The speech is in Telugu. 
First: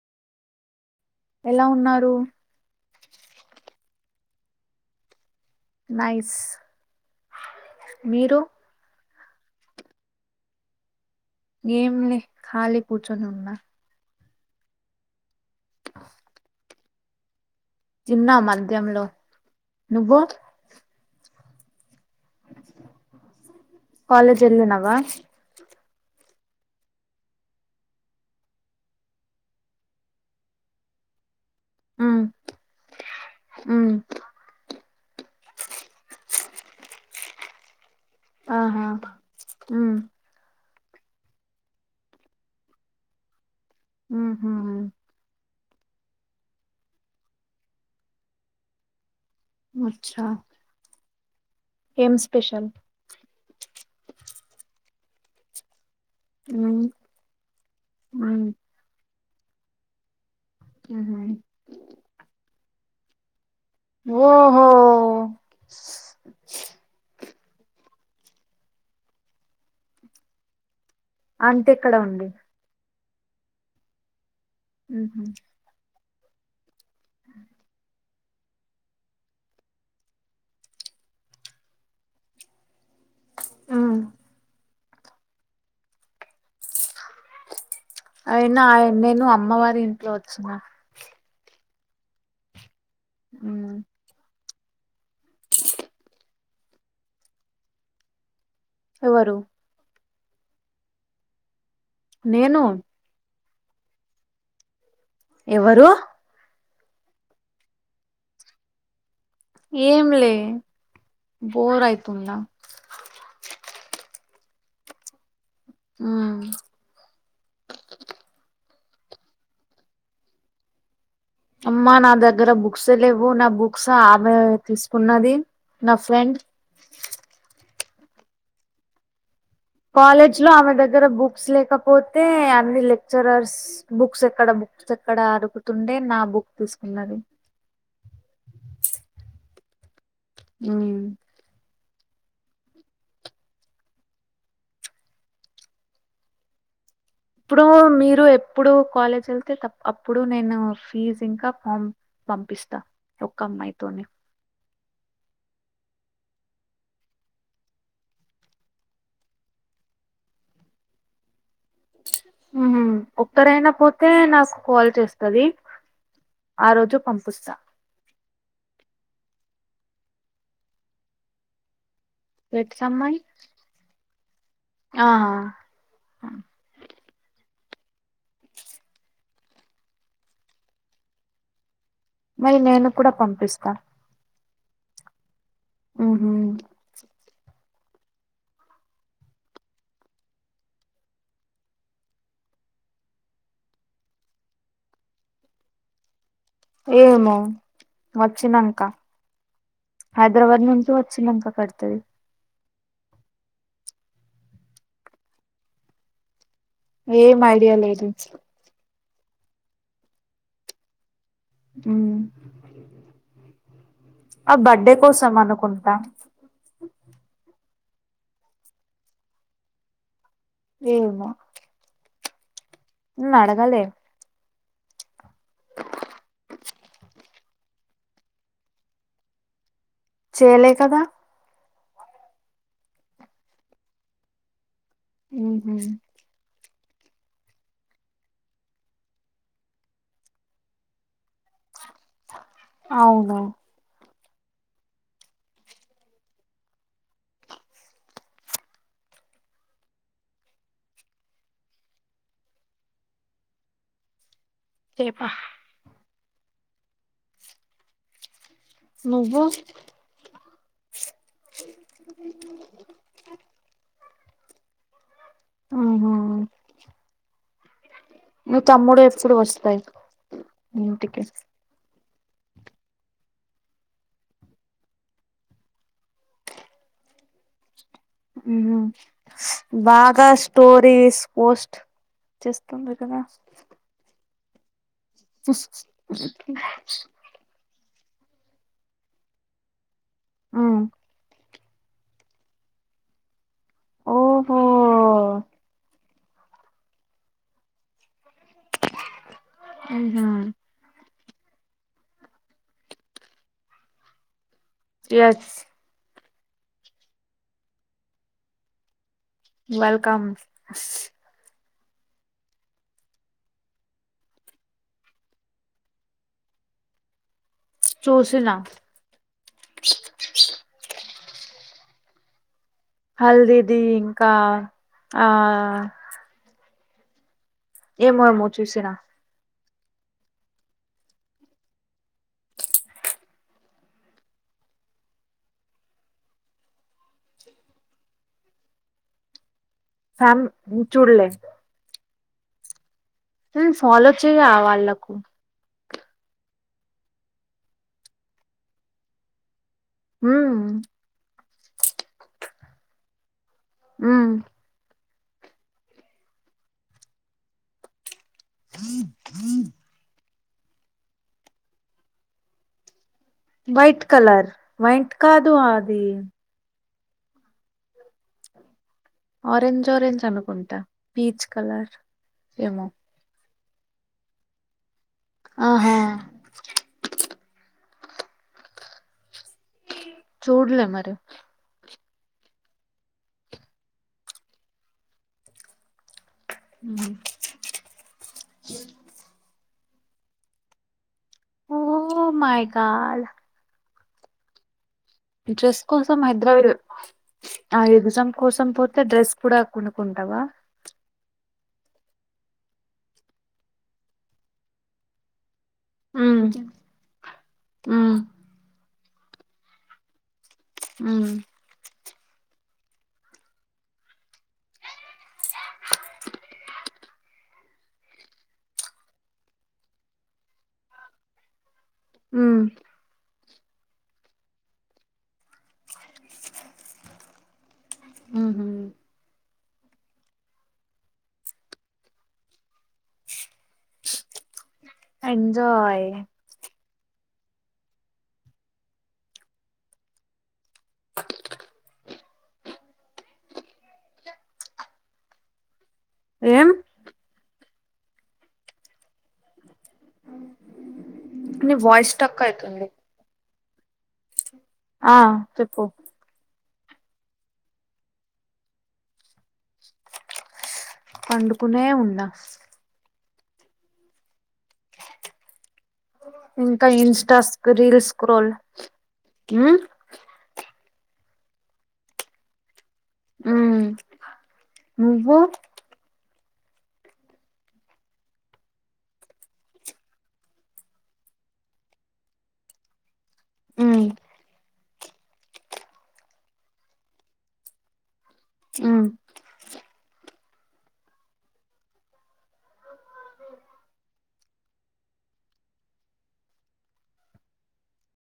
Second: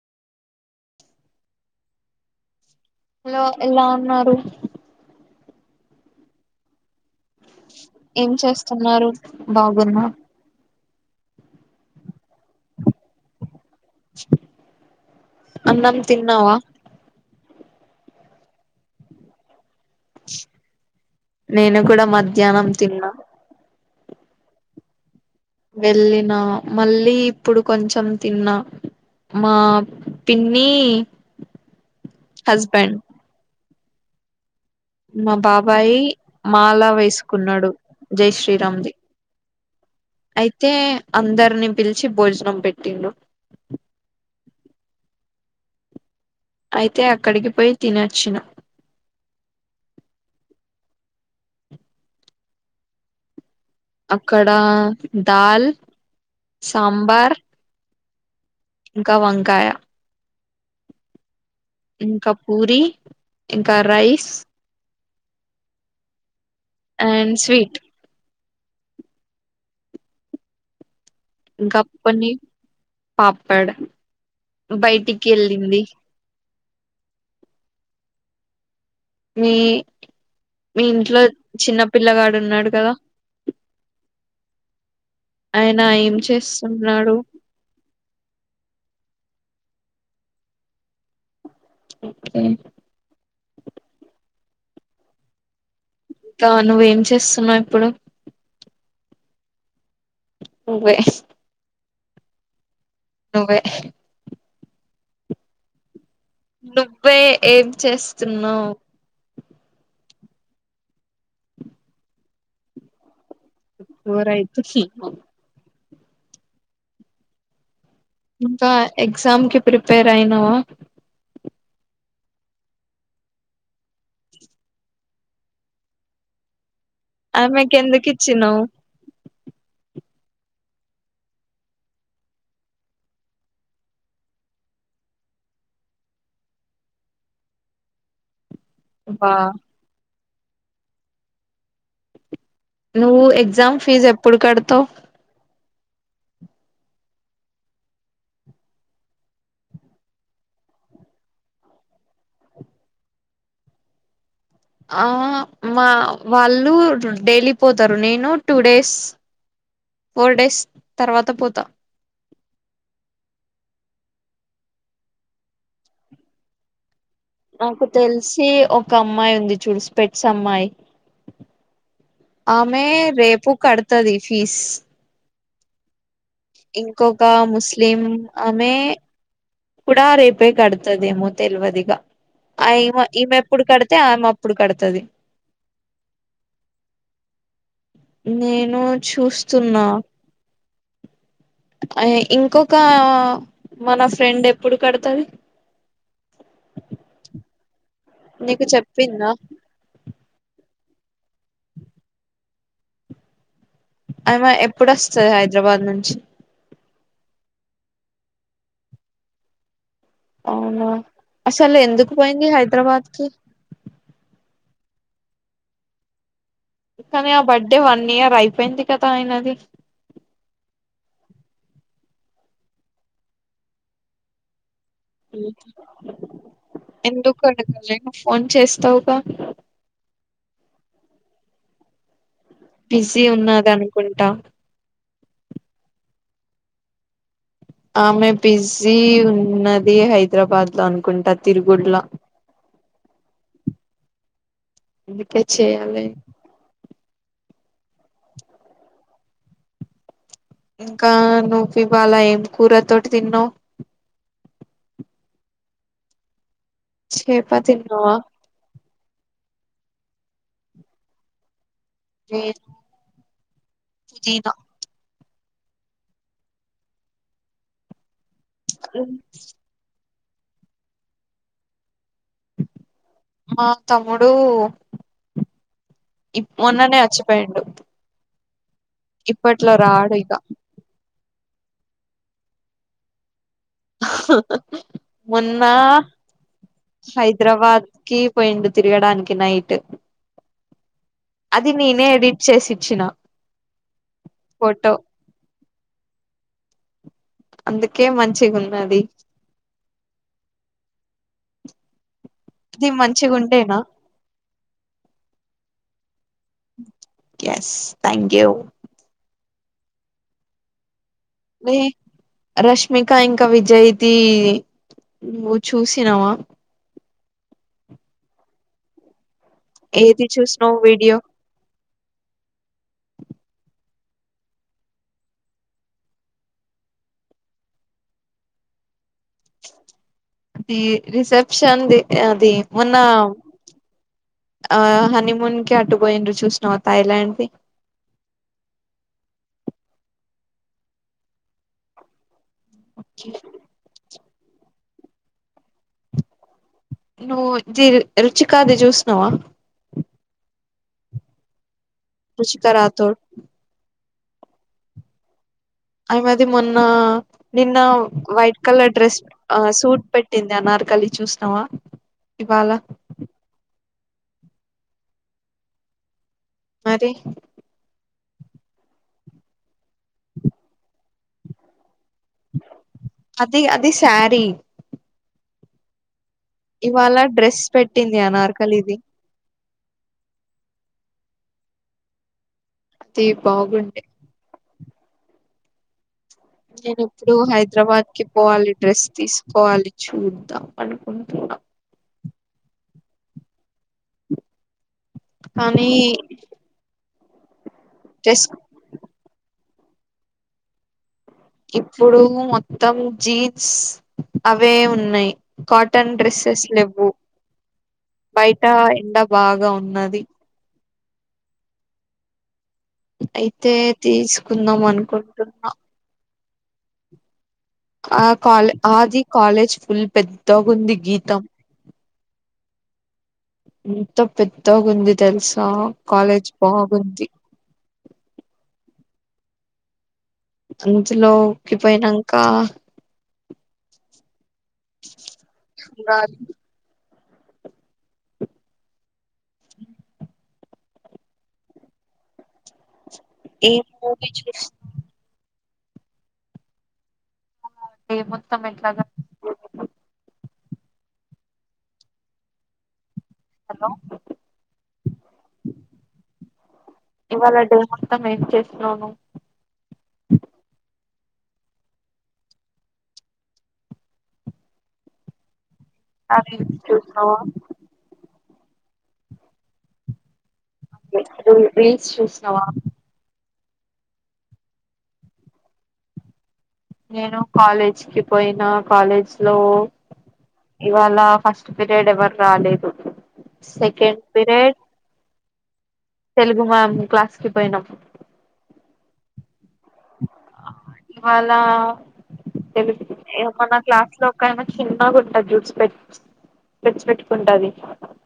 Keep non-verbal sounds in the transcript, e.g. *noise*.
ఎలా ఉన్నారు హలో ఎలా ఉన్నారు నైస్ ఏం మీరు చేస్తున్నారు బాగుంద ఏంలే ఖాళీ కూర్చొని ఉన్నా అన్నం తిన్నావ తిన్నా మద్యంలో నువ్వు నేను కూడా మధ్యాహ్నం తిన్న కాలేజ్ వెళ్లినవ వెళ్ళిన మళ్ళీ ఇప్పుడు కొంచెం తిన్నా మా పిన్ని, హస్బెండ్ హ్మ్ మా బాబాయి మాలా వేసుకున్నడు జై ఆహా శ్రీరామ్ది ఉమ్ అయితే అందరినీ పిలిచి భోజనం పెట్టిండ్రు మ్మ్ హు అయితే అక్కడికి పోయి తినొచ్చిన మచ్చా ఏం స్పెషల్ కడా దాల్ హ్ము సాంబార్ హ్మ్ క వంకాయ హ్మ్ హు ఇంకా పూరి ఇంకా రైస్ ఒకే అండ్ స్వీట్ ఇంకా అంతిక్కడే కొన్ని వండిన పాపడ్ బయటి ఉహు కెళ్ళింది మీ మి ఇంట్లో చిన్నపిల్లగాడు ఉన్నాడు కదా ఆ ఆయన ఏం చేస్తున్నాడు అయినా ఆయన్ నేను అమ్మవారి ఇంట్లో వచ్చిన అ హ్మ్ ఇంకా నువ్వేం చేస్తున్నవు ఇప్పుడు ఎవరు నువ్వే నేను నువ్వే ఎవరు నువ్వే ఏం చేస్తున్నావు ఏంలే బోర్ అయితుందా బోరయితుంది హూ ఇంకా ఎగ్జామ్ కి ప్రిపేర్ అయినావా అమ్మా నా దగ్గర బుక్స్ లేవు నా బుక్స్ ఆమె తీసుకున్నది నా ఫ్రెండ్ ఆమెకేందుకిచ్చినవు కాలేజ్ లో ఆమె దగ్గర బుక్స్ లేకపోతే అన్ని లెక్చరర్స్ బుక్స్ ఎక్కడ బుక్స్ అక్కడ అడుకుతుండే నా బుక్ తీసుకున్నడు వా హూ నువ్వు ఎగ్జామ్ ఫీజ్ ఎప్పుడు కడతవు ఇప్పుడు మీరు ఎప్పుడు కాలేజ్ వెళ్తే త అప్పుడు నేను ఫీజ్ ఇంకా ఫమ్ పంపిస్తా ఒక్క అమ్మాయితోనీ ఆ మా వాళ్ళు డైలీ పోతారు నేను టూ డేస్ ఫోర్ డేస్ తర్వాత పోతా ఒక్కరు అయినా పోతే నాకు కాల్ చేస్తుంది ఆరోజు పంపి నాకు తెలిసి ఒక అమ్మాయి ఉంది చూసి స్పేట్స్ అమ్మాయి ఎట్స్ ఆమె అమ్మాయి రేపు కడుతది ఫీజ్ అ ఇంకొక ముస్లిం ఆమె కూడా రేపే కడుతదేమో తెలియదిగా మరి ఆ నేను కూడా ఈమె ఎప్పుడు పంపిస్తా కడితే ఆయమె అప్పుడు కడతుది హూహు నేను చూస్తున్నా అ ఇంకొక మన ఫ్రెండ్ ఎప్పుడు కడతది ఏమో నీకు వచ్చినంక చెప్పింద హైదరాబాద్ నుంచి వచ్చనాకా కడతది ఆమె ఎప్పుడోస్తది హైదరాబాద్ నుంచి ఏం ఐడియా లేదు అవునా అసలు ఎందుకు మ్మ్ పోయింది హైదరాబాద్ కి ఆ బర్డే కోసం అనుకుంటా కానీ ఆ బర్త్డే వన్ ఇయర్ అయిపోయింది కదా ఆయనది ఏమో నేను అడగలేే అ ఎందుకు అడగలే నువ్వు ఫోన్ చేస్తావుగా చేయలే కదా బిజీ ఉన్నవు అనుకుంటా ఉహు ఆమె బిజీ ఉన్నది హైదరాబాద్ లో అనుకుంటా తిరుగుడు ల అవును అందుకే చేయలే ఇంకా నువ్వు ఇవాల ఏం కూర తోటి తిన్నావు సేపా చెపా తిందువ నువ్వు లెధు చెయ్లే ఆహ మీ తమ్ముడు ఎప్పుడు వస్తాయి ఇంటికి మా తమ్ముడు మొన్ననే వచ్చిపోయిండు ఉమ్ ఇప్పట్లో రాడు బాగా ఇక స్టోరీస్ పోస్ట్ చేస్తుంది కదా హా మొన్న హైదరాబాద్ కీ పోయిండు తిరుగడానికి నైట్ ఆ అది నేనే ఎడిట్ చేసిచ్చినా ఓహో ఫోటో అందుకే మంచిగా ఉన్నది ఉమ్ హు ఇది మంచిగా ఉంటేనా yes yes thank you welcome ఎయ్ రష్మిక ఇంకా విజయి ధి నువ్వు చూసినావా చూసిన ఎధి చుసినావ్ వీడియో హల్దిది ఇంకా ఆ ఏమో ఏ మో చూసనా అది రిసెప్షన్ ధి అది మొన్న ఆ హనీమూన్ కి అటు పోయిండ్ర చూసినవు థాయిలాండ్ది ఫ్యామ్ చూడలే ఉమ్ ఫాలో చేయాల వల్లకు నువ్వు ఇది రుచి కాదు చుసినావా ఉమ్ ఫుసికా రాథోడ్ ఉమ్ ఆ మది మొన్న నిన్న వైట్ కలర్ డ్రెస్ సూట్ పెట్ పెట్టింది అనార్ కల్లి చూసినవా ఇవాళ వైట్ కలర్ వైట్ కాదుూ అది మరి ఆరెంజ్ ఆరెంజ్ అనుకుంటా పీచ్ కలర్ ఏమో ధి అధి సరి ఆహా ఇవాళ డ్రెస్ పెట్టింది అ నార్కల్ ఇది చూడలే మరి అది బాగుండడి నేను ఎప్పుడు హైదరాబాద్ కి పోవాలి డ్రెస్ తీసుకోవాలి చూద్దాం అ ఓ మై గాడ్ డ్రెస్ కానీ కోసం హైదరాబాద్ ఆ ఎగ్జామ్ డ్రెస్ కోసం పోతే డ్రెస్ కూడా కొనుకుంటావా ఇప్పుడు మొత్తం జీన్స్ అవే ఉన్నాయి కాటన్ ఉమ్ డ్రెస్సెస్ లేవు ఉమ్ బయట ఎండ బాగా ఉన్నది హ్మ్ అయితే తీసుకుందాం అనుకుంటున్నా ఆ ఆది కాలేజ్ ఫుల్ పెద్దగుంది గీతం అ ఎంతో పెద్దోగుంది తెలుసా కాలేజ్ బాగుంది ఉమ్ హు అంచుల్లో ఉక్కిపోయినాక ఎంజాయ్ అ అ ఏ మూవీ చూస్తా ఏం యీ మొత్తం ఎట్లాగా *unintelligible* అ వాయిస్ స్ట్రక్ అవుతుంది అబ్బా ఆ చెప్పు ఇవాళ డే మొత్తం ఏం చేస్తున్నావు ను పండుకునే ఉన్నా రీల్స్ ఇంకా చూసినావా ఇన్స్టాస్ రీల్ స్క్రోల్ రీల్స్ చూసినవా ఉ నువ్వు నేను కాలేజ్కి పోయిన కాలేజ్ లో ఇవాళ ఫస్ట్ పీరియడ్ ఎవరు రాలేదు ఉమ్ సెకండ్ పీరియడ్ తెలుగు మ్యామ్ క్లాస్కి పోయినాం ఆ ఇవాళ తెలు ఏమనా క్లాస్ లో ఒకైనా చిన్నగాంటది చూడు స్పెట్స్ స్పెట్స్ పెట్టుకుంటాది